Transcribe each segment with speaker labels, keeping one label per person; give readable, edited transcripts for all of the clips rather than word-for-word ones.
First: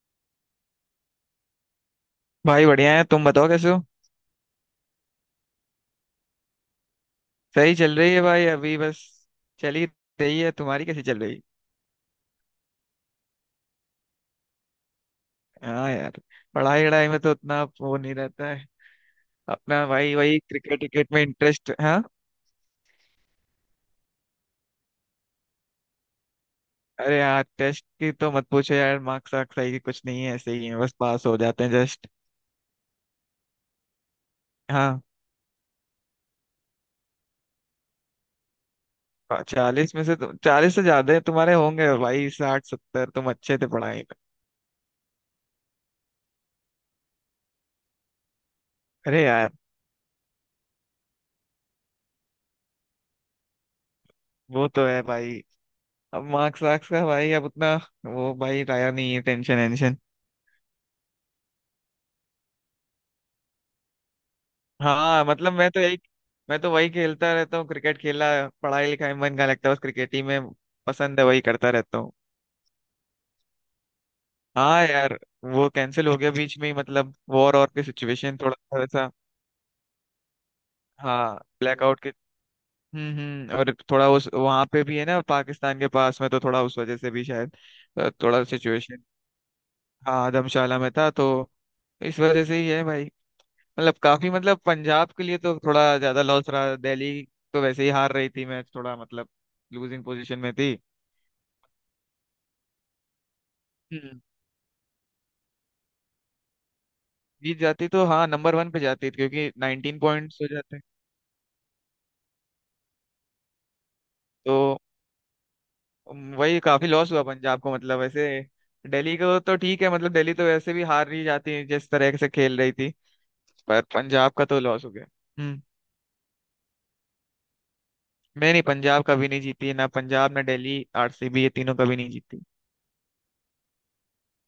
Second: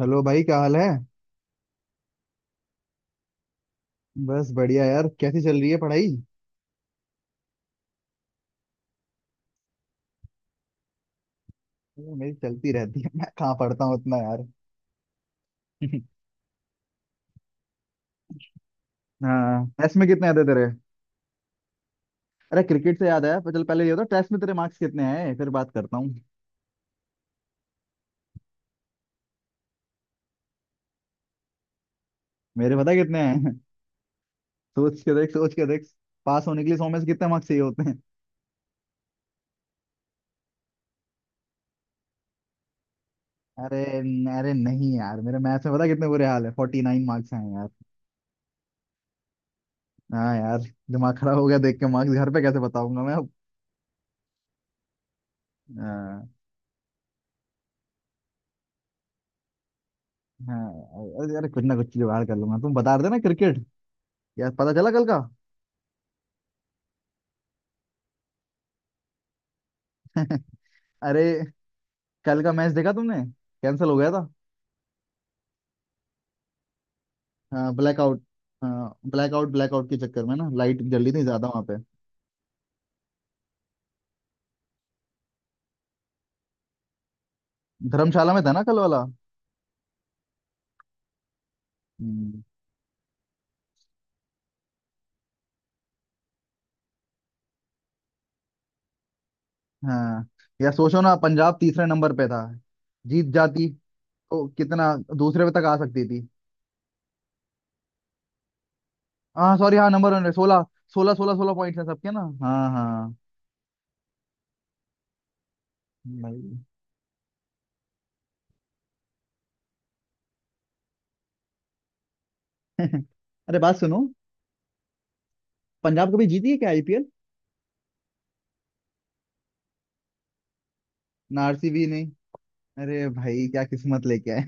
Speaker 1: Hello भाई, क्या हाल है।
Speaker 2: भाई बढ़िया है। तुम बताओ कैसे हो।
Speaker 1: बस बढ़िया यार। कैसी चल रही है पढ़ाई।
Speaker 2: सही चल रही है भाई, अभी बस चल ही रही है। तुम्हारी कैसी चल रही है।
Speaker 1: ये मेरी चलती रहती है। मैं कहाँ पढ़ता हूँ उतना यार।
Speaker 2: हाँ यार, पढ़ाई वढ़ाई में तो उतना वो नहीं रहता है।
Speaker 1: हाँ,
Speaker 2: अपना
Speaker 1: टेस्ट में
Speaker 2: भाई
Speaker 1: कितने
Speaker 2: वही
Speaker 1: आते तेरे।
Speaker 2: क्रिकेट क्रिकेट में इंटरेस्ट, हाँ।
Speaker 1: अरे क्रिकेट से याद आया। पर चल पहले ये होता, टेस्ट में तेरे मार्क्स कितने आए फिर बात करता हूँ।
Speaker 2: अरे यार, टेस्ट की तो मत पूछो यार। मार्क्स वार्क्स सही कुछ नहीं है, ऐसे ही है, बस पास हो जाते हैं जस्ट।
Speaker 1: मेरे पता कितने हैं।
Speaker 2: हाँ,
Speaker 1: सोच के देख, सोच के देख। पास होने के लिए 100 में से कितने मार्क्स चाहिए होते हैं।
Speaker 2: 40 में से तो 40 से ज्यादा है, तुम्हारे होंगे भाई, 60 70। तुम अच्छे थे पढ़ाई में।
Speaker 1: अरे नहीं यार, मेरे मैथ्स में पता कितने बुरे हाल है। 49 मार्क्स हैं यार।
Speaker 2: अरे यार,
Speaker 1: हाँ यार, दिमाग खराब हो गया देख के। मार्क्स घर पे कैसे बताऊंगा मैं अब।
Speaker 2: वो तो है भाई। अब
Speaker 1: हाँ,
Speaker 2: मार्क्स वार्क्स का भाई अब उतना वो भाई लाया नहीं है, टेंशन वेंशन।
Speaker 1: हाँ। अरे अरे, कुछ ना कुछ जुगाड़ कर लूंगा। तुम बता रहे थे ना क्रिकेट, यार पता चला कल का।
Speaker 2: हाँ मतलब मैं तो वही खेलता रहता हूँ, क्रिकेट खेला। पढ़ाई लिखाई में मन का लगता है, बस क्रिकेट ही में पसंद है, वही
Speaker 1: अरे
Speaker 2: करता रहता हूँ।
Speaker 1: कल का मैच देखा तुमने, कैंसिल हो गया था।
Speaker 2: हाँ यार, वो कैंसिल हो गया बीच में ही। मतलब वॉर और
Speaker 1: हाँ
Speaker 2: की
Speaker 1: ब्लैकआउट।
Speaker 2: सिचुएशन थोड़ा सा
Speaker 1: हाँ,
Speaker 2: वैसा।
Speaker 1: ब्लैकआउट, ब्लैकआउट के चक्कर में ना लाइट जल ही नहीं
Speaker 2: हाँ
Speaker 1: ज्यादा वहां पे।
Speaker 2: ब्लैकआउट के, हम्म। और थोड़ा उस वहां पे भी है ना पाकिस्तान के पास में, तो थोड़ा उस वजह से भी शायद।
Speaker 1: धर्मशाला में
Speaker 2: थोड़ा
Speaker 1: था ना कल
Speaker 2: सिचुएशन।
Speaker 1: वाला।
Speaker 2: हाँ, धर्मशाला में था, तो इस
Speaker 1: हम्म,
Speaker 2: वजह से ही है भाई। मतलब काफी मतलब पंजाब के लिए तो थोड़ा ज्यादा लॉस रहा। दिल्ली तो वैसे ही हार रही थी मैच, थोड़ा मतलब लूजिंग
Speaker 1: हाँ
Speaker 2: पोजीशन में
Speaker 1: यार,
Speaker 2: थी।
Speaker 1: सोचो ना। पंजाब तीसरे नंबर पे था। जीत जाती
Speaker 2: हम्म।
Speaker 1: तो कितना, दूसरे पे तक आ सकती थी।
Speaker 2: जीत जाती तो हाँ नंबर वन पे जाती, क्योंकि
Speaker 1: हाँ सॉरी, हाँ
Speaker 2: 19
Speaker 1: नंबर वन।
Speaker 2: पॉइंट्स हो
Speaker 1: सोलह
Speaker 2: जाते हैं।
Speaker 1: सोलह सोलह सोलह पॉइंट है सबके ना। हाँ, हाँ।
Speaker 2: तो
Speaker 1: भाई।
Speaker 2: वही काफी लॉस हुआ पंजाब को। मतलब वैसे दिल्ली को तो ठीक है, मतलब दिल्ली तो वैसे भी हार नहीं जाती है जिस तरह से खेल रही थी।
Speaker 1: अरे बात
Speaker 2: पर
Speaker 1: सुनो,
Speaker 2: पंजाब का तो लॉस हो गया। हम्म।
Speaker 1: पंजाब कभी जीती है क्या आईपीएल।
Speaker 2: मैं नहीं, पंजाब कभी नहीं जीती, ना पंजाब ना दिल्ली
Speaker 1: ना,
Speaker 2: आरसीबी, ये तीनों
Speaker 1: आरसीबी
Speaker 2: कभी
Speaker 1: नहीं।
Speaker 2: नहीं जीती।
Speaker 1: अरे भाई, क्या किस्मत लेके आए।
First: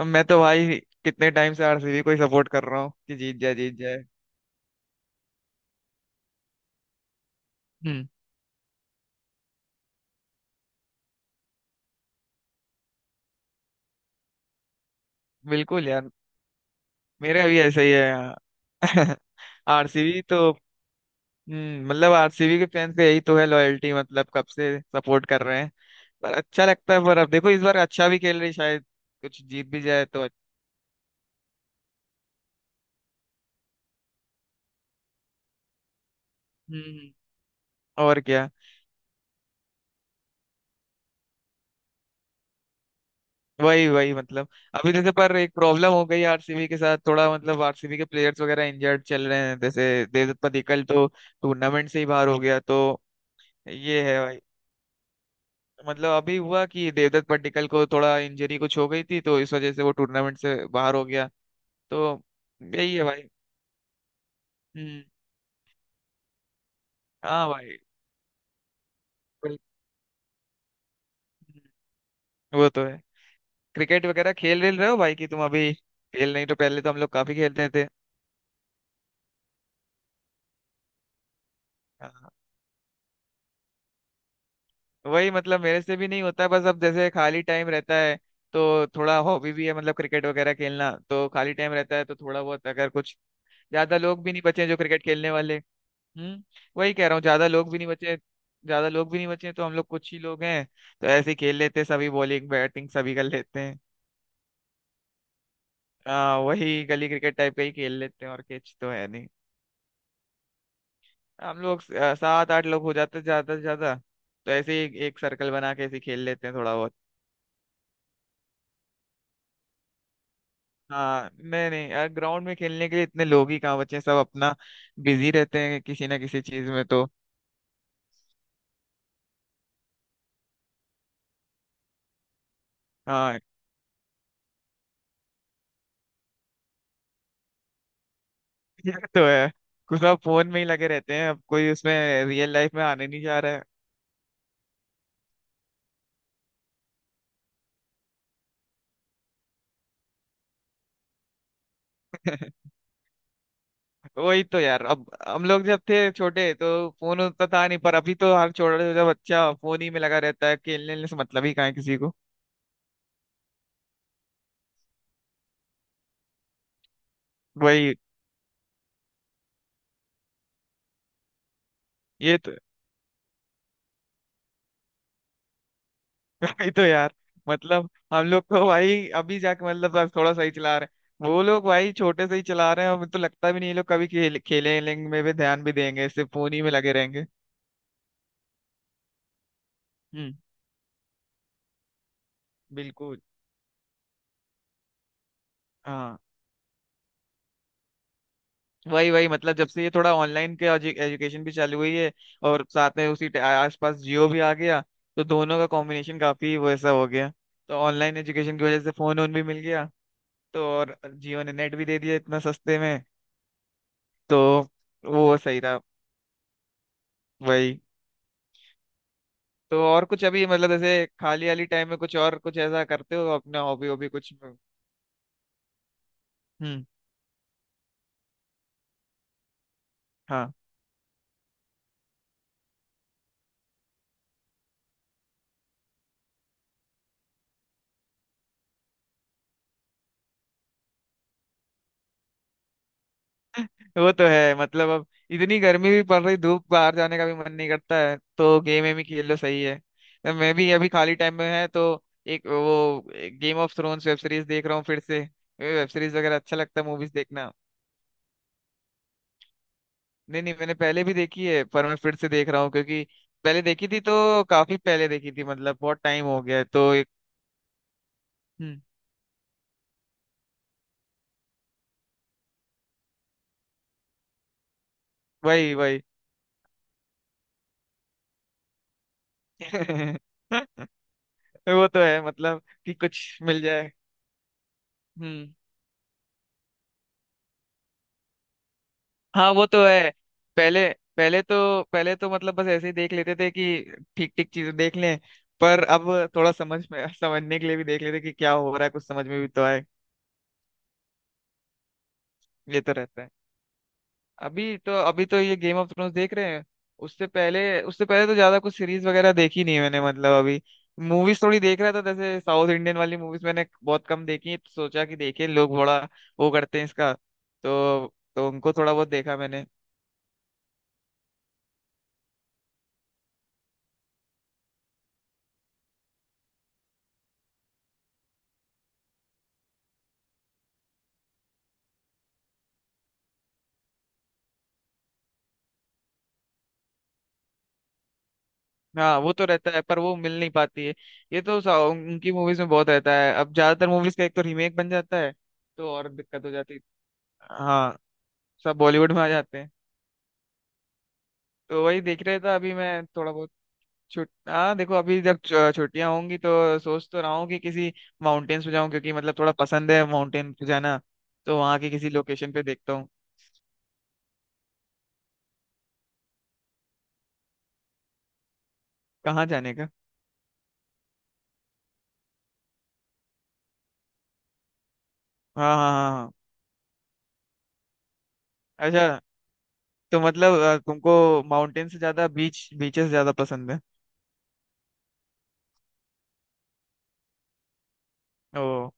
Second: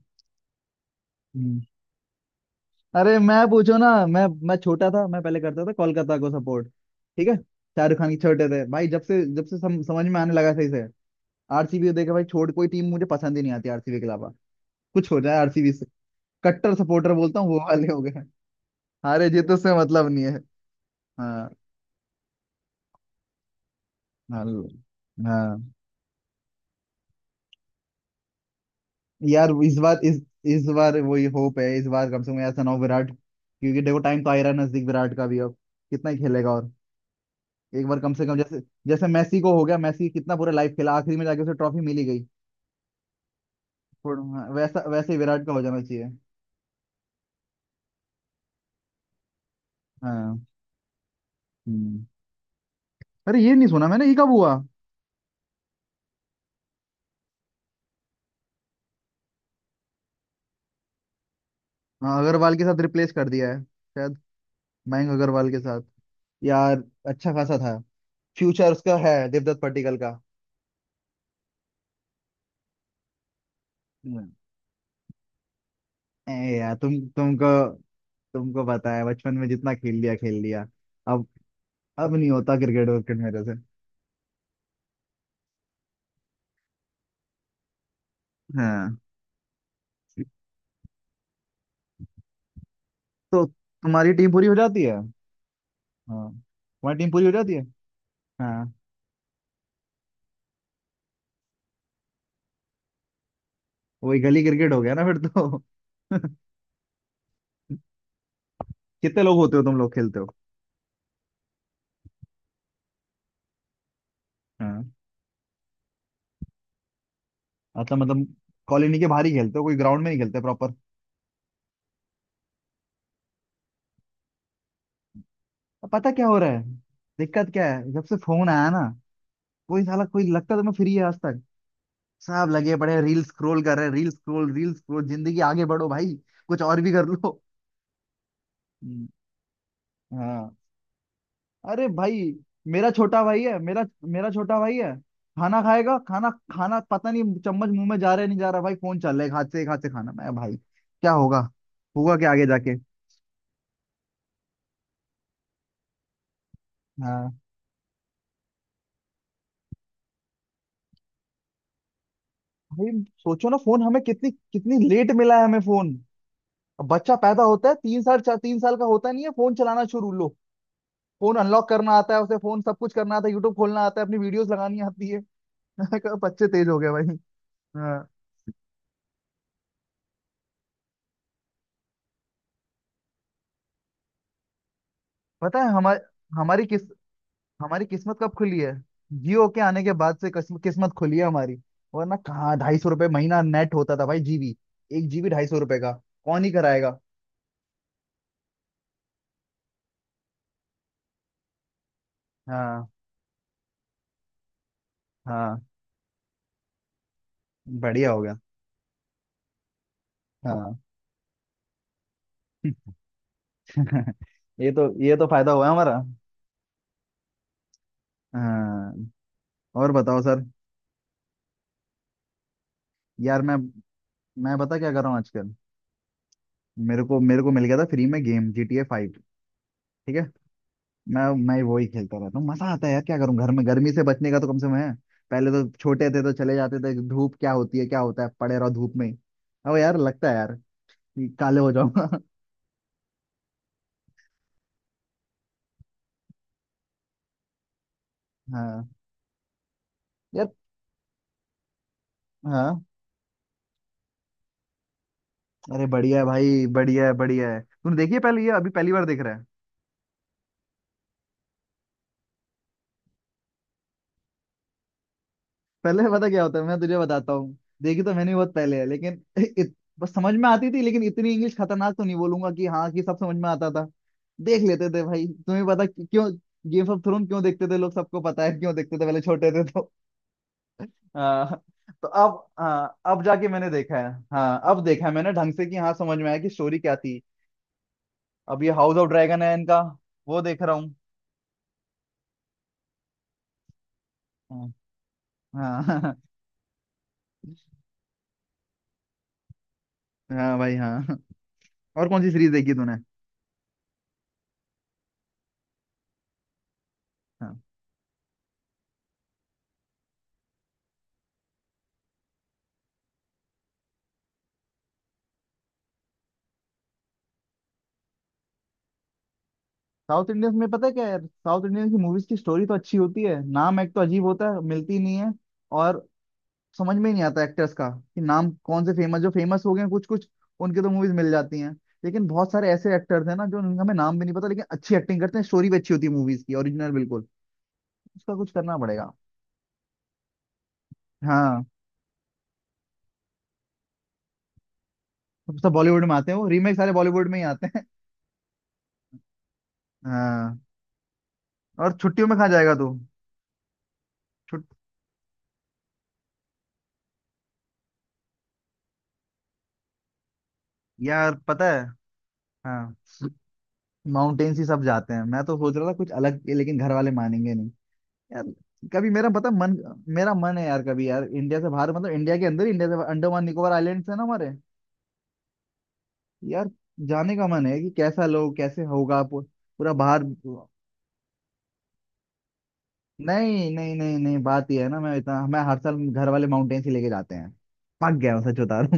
Speaker 2: अब मैं तो भाई कितने टाइम से आरसीबी को ही सपोर्ट कर रहा हूँ कि
Speaker 1: अरे मैं
Speaker 2: जीत जाए जीत
Speaker 1: पूछो ना,
Speaker 2: जाए।
Speaker 1: मैं छोटा था। मैं पहले करता था कोलकाता को सपोर्ट। ठीक है, शाहरुख
Speaker 2: हम्म।
Speaker 1: खान के। छोटे थे भाई, जब से समझ में आने लगा सही से। आरसीबी देखा भाई, छोड़। कोई टीम मुझे पसंद ही नहीं आती आरसीबी के अलावा। कुछ हो जाए आरसीबी से।
Speaker 2: बिल्कुल यार।
Speaker 1: कट्टर सपोर्टर बोलता
Speaker 2: मेरा
Speaker 1: हूँ वो
Speaker 2: भी ऐसा
Speaker 1: वाले
Speaker 2: ही
Speaker 1: हो
Speaker 2: है
Speaker 1: गए।
Speaker 2: यार।
Speaker 1: हारे जीत उससे मतलब
Speaker 2: आरसीबी
Speaker 1: नहीं है।
Speaker 2: तो,
Speaker 1: हाँ,
Speaker 2: मतलब आरसीबी के फैंस का यही तो है लॉयल्टी, मतलब
Speaker 1: हाँ,
Speaker 2: कब से सपोर्ट कर रहे
Speaker 1: हाँ।
Speaker 2: हैं। पर अच्छा लगता है। पर अब देखो इस बार अच्छा भी खेल रही है, शायद कुछ
Speaker 1: यार
Speaker 2: जीत भी जाए तो
Speaker 1: इस बार वही होप है। इस बार कम से कम ऐसा ना हो विराट, क्योंकि देखो टाइम तो आ ही रहा है नजदीक विराट का भी अब। कितना ही खेलेगा और।
Speaker 2: हम्म।
Speaker 1: एक बार कम
Speaker 2: और
Speaker 1: से कम
Speaker 2: क्या।
Speaker 1: जैसे जैसे मैसी को हो गया। मैसी कितना पूरा लाइफ खेला, आखिरी में जाके उसे ट्रॉफी मिली गई।
Speaker 2: वही वही
Speaker 1: हाँ,
Speaker 2: मतलब
Speaker 1: वैसा
Speaker 2: अभी जैसे।
Speaker 1: वैसे ही
Speaker 2: पर
Speaker 1: विराट का
Speaker 2: एक
Speaker 1: हो जाना
Speaker 2: प्रॉब्लम हो
Speaker 1: चाहिए।
Speaker 2: गई आरसीबी के साथ, थोड़ा मतलब आरसीबी के प्लेयर्स वगैरह इंजर्ड चल रहे हैं, जैसे
Speaker 1: हाँ।
Speaker 2: देवदत्त पडिक्कल तो टूर्नामेंट से
Speaker 1: हम्म।
Speaker 2: ही बाहर हो गया तो।
Speaker 1: अरे ये नहीं सुना
Speaker 2: ये
Speaker 1: मैंने, ये
Speaker 2: है,
Speaker 1: कब हुआ।
Speaker 2: मतलब अभी हुआ कि देवदत्त पड्डीकल को थोड़ा इंजरी कुछ हो गई थी, तो इस वजह से वो टूर्नामेंट से बाहर हो गया
Speaker 1: हाँ,
Speaker 2: तो।
Speaker 1: अग्रवाल के साथ
Speaker 2: यही है
Speaker 1: रिप्लेस
Speaker 2: भाई।
Speaker 1: कर दिया है शायद।
Speaker 2: हम्म।
Speaker 1: मयंक अग्रवाल के साथ। यार अच्छा
Speaker 2: हाँ
Speaker 1: खासा
Speaker 2: भाई।
Speaker 1: था फ्यूचर उसका, है
Speaker 2: बिल-
Speaker 1: देवदत्त पट्टिकल का।
Speaker 2: हम्म, वो तो है। क्रिकेट
Speaker 1: हम्म।
Speaker 2: वगैरह खेल रेल रहे हो भाई, कि तुम अभी
Speaker 1: ए
Speaker 2: खेल नहीं। तो
Speaker 1: यार,
Speaker 2: पहले तो हम लोग काफी
Speaker 1: तुमको
Speaker 2: खेलते थे।
Speaker 1: तुमको पता है, बचपन में जितना खेल लिया खेल लिया। अब
Speaker 2: हाँ,
Speaker 1: अब नहीं होता क्रिकेट विकेट मेरे से।
Speaker 2: वही मतलब मेरे से भी नहीं होता। बस अब जैसे खाली टाइम रहता है, तो
Speaker 1: हाँ
Speaker 2: थोड़ा हॉबी भी है मतलब क्रिकेट वगैरह खेलना। तो खाली टाइम रहता है तो थोड़ा बहुत अगर कुछ।
Speaker 1: तो
Speaker 2: ज्यादा
Speaker 1: तुम्हारी
Speaker 2: लोग भी
Speaker 1: टीम
Speaker 2: नहीं
Speaker 1: पूरी हो
Speaker 2: बचे हैं जो
Speaker 1: जाती है।
Speaker 2: क्रिकेट खेलने वाले।
Speaker 1: हाँ,
Speaker 2: हम्म। वही
Speaker 1: तुम्हारी
Speaker 2: कह
Speaker 1: टीम
Speaker 2: रहा हूँ,
Speaker 1: पूरी हो
Speaker 2: ज्यादा
Speaker 1: जाती है।
Speaker 2: लोग भी नहीं बचे।
Speaker 1: हाँ
Speaker 2: ज्यादा लोग भी नहीं बचे हैं, तो हम लोग कुछ ही लोग हैं, तो ऐसे ही खेल लेते हैं। सभी बॉलिंग बैटिंग सभी कर लेते हैं।
Speaker 1: वही गली क्रिकेट हो गया ना फिर तो।
Speaker 2: हाँ वही गली क्रिकेट टाइप का ही खेल लेते हैं, और किच तो है
Speaker 1: कितने
Speaker 2: नहीं।
Speaker 1: लोग होते हो तुम लोग खेलते हो।
Speaker 2: हम लोग 7 8 लोग हो जाते हैं ज्यादा से ज्यादा। तो ऐसे
Speaker 1: हाँ
Speaker 2: ही एक सर्कल बना के ऐसे ही खेल लेते हैं थोड़ा बहुत।
Speaker 1: अच्छा, मतलब कॉलोनी के बाहर ही खेलते हो, कोई ग्राउंड में नहीं खेलते प्रॉपर।
Speaker 2: हाँ नहीं नहीं, ग्राउंड में खेलने के लिए इतने लोग ही कहाँ बचे हैं। सब अपना बिजी रहते हैं किसी
Speaker 1: पता
Speaker 2: ना
Speaker 1: क्या हो
Speaker 2: किसी
Speaker 1: रहा है,
Speaker 2: चीज में तो।
Speaker 1: दिक्कत क्या है। जब से फोन आया ना, कोई साला कोई लगता तो मैं फ्री है आज तक। सब लगे पड़े रील
Speaker 2: हाँ।
Speaker 1: स्क्रॉल कर रहे हैं, रील स्क्रॉल, रील स्क्रॉल। जिंदगी आगे बढ़ो भाई, कुछ और भी कर लो।
Speaker 2: ये
Speaker 1: हम्म,
Speaker 2: तो है। कुछ सब फोन
Speaker 1: हाँ।
Speaker 2: में ही लगे रहते हैं, अब कोई
Speaker 1: अरे भाई,
Speaker 2: उसमें रियल लाइफ में
Speaker 1: मेरा
Speaker 2: आने
Speaker 1: छोटा
Speaker 2: नहीं जा
Speaker 1: भाई है।
Speaker 2: रहा
Speaker 1: मेरा मेरा छोटा भाई है। खाना खाएगा, खाना खाना पता नहीं, चम्मच मुंह में जा रहा है नहीं जा रहा भाई, फोन चल रहा है एक हाथ से, एक हाथ से खाना। मैं भाई क्या होगा, होगा क्या आगे
Speaker 2: है।
Speaker 1: जाके।
Speaker 2: वही तो यार, अब हम लोग जब थे छोटे तो फोन
Speaker 1: हाँ
Speaker 2: उतना था नहीं। पर अभी तो हर छोटा छोटा बच्चा फोन ही में लगा रहता है। खेलने वेलने से मतलब ही कहाँ है किसी को।
Speaker 1: भाई, सोचो ना फोन हमें कितनी कितनी लेट मिला है, हमें फोन। अब बच्चा पैदा होता है,
Speaker 2: वही।
Speaker 1: 3 साल, चार, 3 साल का होता नहीं है, फोन चलाना शुरू लो। फोन अनलॉक करना आता है उसे,
Speaker 2: ये तो।
Speaker 1: फोन सब कुछ करना आता है, यूट्यूब खोलना आता है, अपनी वीडियोस लगानी आती है। मैंने कहा बच्चे तेज
Speaker 2: वही
Speaker 1: हो
Speaker 2: तो
Speaker 1: गए
Speaker 2: यार,
Speaker 1: भाई।
Speaker 2: मतलब
Speaker 1: हाँ।
Speaker 2: हम लोग को भाई अभी जाके मतलब अब थोड़ा सही चला रहे हैं। वो लोग भाई छोटे से ही चला रहे हैं। अब तो लगता भी नहीं ये लोग कभी खेलेंगे में भी
Speaker 1: पता
Speaker 2: ध्यान
Speaker 1: है
Speaker 2: भी
Speaker 1: हमारे
Speaker 2: देंगे, सिर्फ फोन ही
Speaker 1: हमारी
Speaker 2: में
Speaker 1: किस
Speaker 2: लगे रहेंगे।
Speaker 1: हमारी किस्मत कब खुली है। जियो के आने के बाद से
Speaker 2: हम्म।
Speaker 1: किस्मत खुली है हमारी। वरना कहाँ 250 रुपये
Speaker 2: बिल्कुल।
Speaker 1: महीना नेट होता था भाई। जीबी 1 जीबी 250 रुपये का।
Speaker 2: हाँ
Speaker 1: कौन ही कराएगा।
Speaker 2: वही वही, मतलब जब से ये थोड़ा ऑनलाइन के एजुकेशन भी चालू हुई है, और
Speaker 1: हाँ,
Speaker 2: साथ में आसपास जियो भी आ गया, तो दोनों
Speaker 1: हाँ
Speaker 2: का कॉम्बिनेशन काफी वैसा हो गया। तो
Speaker 1: बढ़िया
Speaker 2: ऑनलाइन
Speaker 1: हो गया।
Speaker 2: एजुकेशन की वजह से फोन ओन भी मिल गया, तो
Speaker 1: हाँ।
Speaker 2: और जियो ने नेट भी दे दिया इतना सस्ते में। तो
Speaker 1: ये तो
Speaker 2: वो
Speaker 1: फायदा
Speaker 2: सही
Speaker 1: हुआ
Speaker 2: रहा।
Speaker 1: हमारा।
Speaker 2: वही।
Speaker 1: हाँ।
Speaker 2: तो
Speaker 1: और
Speaker 2: और
Speaker 1: बताओ
Speaker 2: कुछ
Speaker 1: सर।
Speaker 2: अभी मतलब ऐसे खाली वाली टाइम में कुछ और कुछ ऐसा करते हो
Speaker 1: यार मैं
Speaker 2: अपना हॉबी हॉबी कुछ।
Speaker 1: मैं बता क्या कर रहा हूँ आजकल।
Speaker 2: हम्म।
Speaker 1: मेरे को मिल गया था फ्री में गेम GTA 5, ठीक है।
Speaker 2: हाँ
Speaker 1: मैं मैं वही खेलता रहता हूँ। मजा आता है यार, क्या करूँ। घर में गर्मी से बचने का तो कम से कम है। पहले तो छोटे थे तो चले जाते थे, धूप क्या होती है क्या होता है, पड़े रहो धूप में ही। अब यार लगता है यार कि काले हो जाऊंगा।
Speaker 2: वो तो है मतलब। अब इतनी गर्मी भी पड़ रही, धूप बाहर जाने का भी मन नहीं करता है, तो गेम
Speaker 1: हाँ
Speaker 2: में ही खेल लो सही है। तो
Speaker 1: यार।
Speaker 2: मैं भी अभी खाली टाइम में है तो एक
Speaker 1: हाँ।
Speaker 2: वो game of thrones web series देख रहा हूँ फिर से।
Speaker 1: अरे
Speaker 2: वेब सीरीज
Speaker 1: बढ़िया है
Speaker 2: वगैरह अच्छा
Speaker 1: भाई,
Speaker 2: लगता है,
Speaker 1: बढ़िया है,
Speaker 2: मूवीज
Speaker 1: बढ़िया
Speaker 2: देखना।
Speaker 1: है। तूने देखी है पहले ये, अभी पहली बार देख रहा है।
Speaker 2: नहीं नहीं, मैंने पहले भी देखी है, पर मैं फिर से देख रहा हूँ क्योंकि पहले देखी थी तो काफी पहले देखी थी, मतलब बहुत
Speaker 1: पहले
Speaker 2: टाइम
Speaker 1: पता
Speaker 2: हो
Speaker 1: क्या होता
Speaker 2: गया
Speaker 1: है,
Speaker 2: है,
Speaker 1: मैं
Speaker 2: तो
Speaker 1: तुझे
Speaker 2: एक।
Speaker 1: बताता हूँ। देखी तो मैंने बहुत पहले
Speaker 2: हम्म,
Speaker 1: है लेकिन, बस समझ में आती थी। लेकिन इतनी इंग्लिश खतरनाक तो नहीं बोलूंगा कि हाँ कि सब समझ में आता था। देख लेते थे भाई, तुम्हें
Speaker 2: वही
Speaker 1: पता
Speaker 2: वही।
Speaker 1: क्यों गेम ऑफ थ्रोन क्यों देखते थे लोग। सबको पता है क्यों देखते थे, पहले छोटे थे तो। हाँ।
Speaker 2: वो तो
Speaker 1: तो
Speaker 2: है
Speaker 1: अब
Speaker 2: मतलब कि
Speaker 1: हाँ, अब
Speaker 2: कुछ
Speaker 1: जाके
Speaker 2: मिल
Speaker 1: मैंने
Speaker 2: जाए।
Speaker 1: देखा है। हाँ, अब देखा है मैंने ढंग
Speaker 2: हम्म।
Speaker 1: से, कि हाँ समझ में आया कि स्टोरी क्या थी। अब ये हाउस ऑफ ड्रैगन
Speaker 2: हाँ
Speaker 1: है
Speaker 2: वो
Speaker 1: इनका,
Speaker 2: तो है।
Speaker 1: वो देख रहा
Speaker 2: पहले
Speaker 1: हूँ।
Speaker 2: पहले तो पहले तो मतलब बस ऐसे ही देख लेते थे, कि ठीक ठीक चीजें देख लें।
Speaker 1: हाँ,
Speaker 2: पर अब
Speaker 1: हाँ।
Speaker 2: थोड़ा समझ में समझने के लिए भी देख लेते कि क्या हो रहा है, कुछ समझ में भी तो आए।
Speaker 1: हाँ भाई, हाँ। और कौन सी सीरीज देखी
Speaker 2: ये तो
Speaker 1: तूने।
Speaker 2: रहता है। अभी तो ये गेम ऑफ थ्रोन्स देख रहे हैं। उससे
Speaker 1: हाँ
Speaker 2: पहले उससे पहले तो ज्यादा कुछ सीरीज वगैरह देखी नहीं मैंने, मतलब अभी मूवीज थोड़ी देख रहा था। जैसे साउथ इंडियन वाली मूवीज मैंने बहुत कम देखी हैं, तो सोचा कि देखें, लोग बड़ा वो करते हैं इसका तो उनको थोड़ा बहुत देखा मैंने।
Speaker 1: साउथ इंडियंस में पता है क्या यार, साउथ इंडियन की मूवीज की स्टोरी तो अच्छी होती है। नाम एक तो अजीब होता है, मिलती नहीं है। और समझ में ही नहीं आता एक्टर्स का, कि नाम कौन से फेमस, जो फेमस हो गए हैं कुछ कुछ, उनके तो मूवीज मिल जाती हैं। लेकिन बहुत सारे ऐसे एक्टर्स हैं ना, जो उनका हमें नाम भी नहीं पता, लेकिन अच्छी एक्टिंग करते हैं, स्टोरी भी अच्छी होती है मूवीज की, ओरिजिनल बिल्कुल। उसका कुछ करना पड़ेगा।
Speaker 2: हाँ वो तो रहता है पर वो मिल नहीं पाती है।
Speaker 1: हाँ,
Speaker 2: उनकी मूवीज में बहुत रहता है, अब ज्यादातर मूवीज का एक तो रीमेक बन जाता है,
Speaker 1: सब सब
Speaker 2: तो
Speaker 1: बॉलीवुड
Speaker 2: और
Speaker 1: में आते हैं
Speaker 2: दिक्कत
Speaker 1: वो
Speaker 2: हो जाती
Speaker 1: रीमेक,
Speaker 2: है।
Speaker 1: सारे बॉलीवुड में ही आते हैं।
Speaker 2: हाँ, सब बॉलीवुड में आ जाते हैं।
Speaker 1: हाँ।
Speaker 2: तो
Speaker 1: और
Speaker 2: वही देख
Speaker 1: छुट्टियों में
Speaker 2: रहे
Speaker 1: कहाँ
Speaker 2: था अभी
Speaker 1: जाएगा तू।
Speaker 2: मैं थोड़ा बहुत। छुट,
Speaker 1: छुट
Speaker 2: हाँ देखो अभी जब छुट्टियां होंगी तो सोच तो रहा हूँ कि किसी माउंटेन्स पे जाऊँ, क्योंकि मतलब थोड़ा पसंद है माउंटेन पे जाना।
Speaker 1: यार
Speaker 2: तो
Speaker 1: पता
Speaker 2: वहाँ
Speaker 1: है।
Speaker 2: की किसी लोकेशन पे देखता
Speaker 1: हाँ,
Speaker 2: हूँ।
Speaker 1: माउंटेन्स ही सब जाते हैं। मैं तो सोच रहा था कुछ अलग, लेकिन घर वाले मानेंगे नहीं। यार कभी,
Speaker 2: कहाँ जाने का।
Speaker 1: मेरा मन है यार कभी, यार इंडिया से बाहर, मतलब इंडिया के अंदर ही, इंडिया से बाहर, अंडमान निकोबार आइलैंड्स है ना हमारे।
Speaker 2: हाँ हाँ हाँ हाँ।
Speaker 1: यार जाने का मन है कि कैसा लोग कैसे
Speaker 2: अच्छा,
Speaker 1: होगा पूरा
Speaker 2: तो
Speaker 1: बाहर।
Speaker 2: मतलब तुमको माउंटेन से ज्यादा बीच बीचेस ज्यादा
Speaker 1: नहीं,
Speaker 2: पसंद है।
Speaker 1: नहीं, नहीं, नहीं, बात ये है ना। मैं हर साल घर वाले माउंटेन्स ही लेके जाते हैं। पक गया हूं, सच
Speaker 2: ओ।
Speaker 1: बता रहा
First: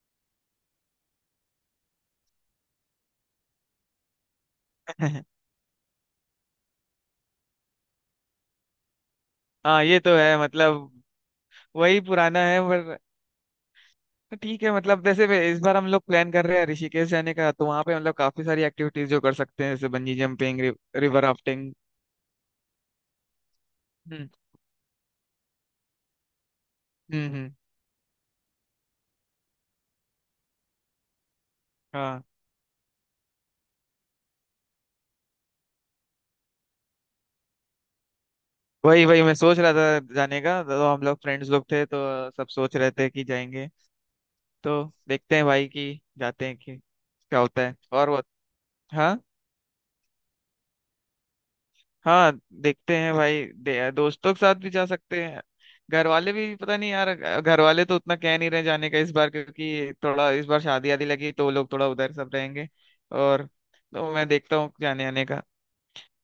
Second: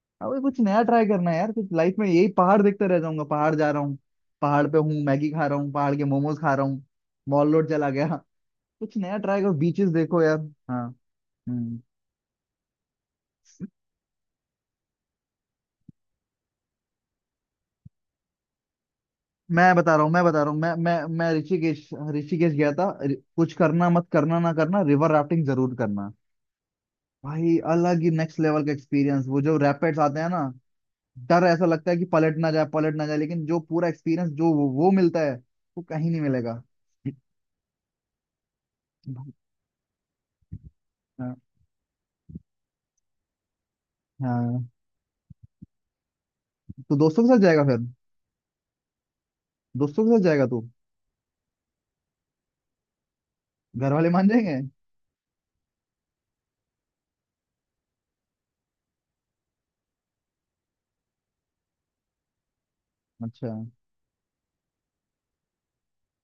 Speaker 1: हूँ। अब कुछ नया ट्राई करना है यार, कुछ लाइफ में। यही पहाड़ देखते रह जाऊंगा, पहाड़ जा रहा हूँ, पहाड़ पे हूँ मैगी खा रहा हूँ, पहाड़ के मोमोज खा रहा हूँ, मॉल रोड चला गया। कुछ नया ट्राई करो,
Speaker 2: हाँ
Speaker 1: बीचेस
Speaker 2: ये तो
Speaker 1: देखो
Speaker 2: है
Speaker 1: यार। हाँ।
Speaker 2: मतलब
Speaker 1: हम्म।
Speaker 2: वही पुराना है, पर ठीक है। मतलब जैसे इस बार हम लोग प्लान कर रहे हैं ऋषिकेश जाने का, तो वहाँ पे मतलब काफी सारी एक्टिविटीज जो कर सकते हैं, जैसे बंजी
Speaker 1: मैं बता रहा हूँ,
Speaker 2: जंपिंग,
Speaker 1: मैं मैं
Speaker 2: रिवर
Speaker 1: मैं
Speaker 2: राफ्टिंग।
Speaker 1: ऋषिकेश ऋषिकेश गया था। कुछ करना मत
Speaker 2: हम्म।
Speaker 1: करना, ना करना, रिवर राफ्टिंग जरूर करना।
Speaker 2: हम्म हम्म,
Speaker 1: भाई अलग ही नेक्स्ट लेवल का एक्सपीरियंस। वो जो रैपिड्स आते हैं ना, डर ऐसा लगता है कि
Speaker 2: हाँ
Speaker 1: पलट ना जाए पलट ना जाए, लेकिन जो पूरा एक्सपीरियंस जो वो मिलता है, वो कहीं नहीं मिलेगा।
Speaker 2: वही वही। मैं सोच रहा था जाने का, तो हम लोग
Speaker 1: हाँ,
Speaker 2: फ्रेंड्स लोग थे तो सब सोच रहे थे कि जाएंगे।
Speaker 1: हाँ।
Speaker 2: तो देखते हैं भाई कि जाते हैं कि
Speaker 1: तो दोस्तों के
Speaker 2: क्या
Speaker 1: साथ
Speaker 2: होता
Speaker 1: जाएगा
Speaker 2: है
Speaker 1: फिर।
Speaker 2: और वो। हाँ।
Speaker 1: दोस्तों के साथ जाएगा तू।
Speaker 2: हाँ देखते हैं भाई,
Speaker 1: घर वाले मान
Speaker 2: दोस्तों के साथ
Speaker 1: जाएंगे।
Speaker 2: भी जा सकते हैं। घर वाले भी पता नहीं यार। घर वाले तो उतना कह नहीं रहे जाने का इस बार, क्योंकि थोड़ा इस बार शादी आदि लगी तो वो लोग थोड़ा उधर सब रहेंगे। और
Speaker 1: अच्छा।
Speaker 2: तो मैं देखता हूँ जाने आने का।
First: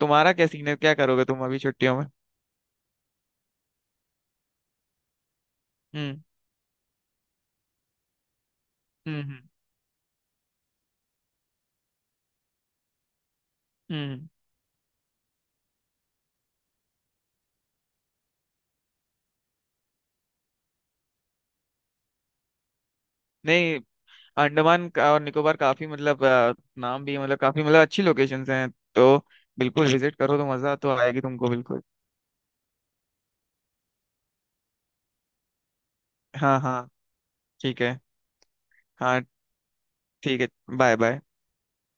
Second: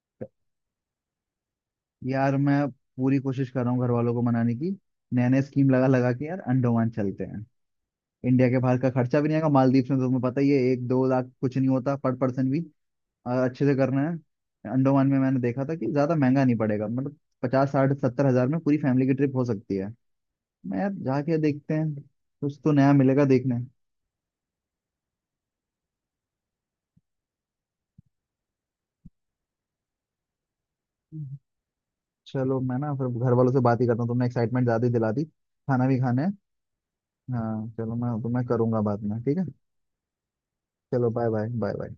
Speaker 2: तुम्हारा क्या सीन है, क्या करोगे तुम अभी छुट्टियों में।
Speaker 1: यार मैं पूरी कोशिश कर रहा हूँ घर वालों को मनाने की। नए नए स्कीम लगा लगा
Speaker 2: हम्म।
Speaker 1: के यार, अंडोमान चलते हैं। इंडिया के बाहर का खर्चा
Speaker 2: हम्म।
Speaker 1: भी नहीं
Speaker 2: हम्म।
Speaker 1: आएगा। मालदीव में तो तुम्हें पता ही है, 1-2 लाख कुछ नहीं होता पर पर्सन भी। और अच्छे से करना है।
Speaker 2: हम्म।
Speaker 1: अंडमान में मैंने देखा था कि ज्यादा महंगा नहीं पड़ेगा, मतलब 50-60-70 हज़ार में पूरी फैमिली की ट्रिप हो सकती है। मैं यार जाके देखते हैं, कुछ तो नया मिलेगा देखने।
Speaker 2: नहीं, अंडमान का और निकोबार काफी मतलब नाम भी है, मतलब काफी मतलब अच्छी लोकेशंस हैं, तो बिल्कुल विजिट करो तो मजा तो आएगी तुमको बिल्कुल।
Speaker 1: चलो, मैं ना फिर घर वालों से बात ही करता हूँ। तुमने एक्साइटमेंट ज्यादा ही दिला दी। खाना भी खाना है।
Speaker 2: हाँ हाँ।
Speaker 1: हाँ
Speaker 2: ठीक
Speaker 1: चलो,
Speaker 2: है।
Speaker 1: मैं तुम्हें करूंगा बाद में,
Speaker 2: हाँ।
Speaker 1: ठीक है।
Speaker 2: ठीक है। बाय
Speaker 1: चलो,
Speaker 2: bye.
Speaker 1: Bye bye, bye bye.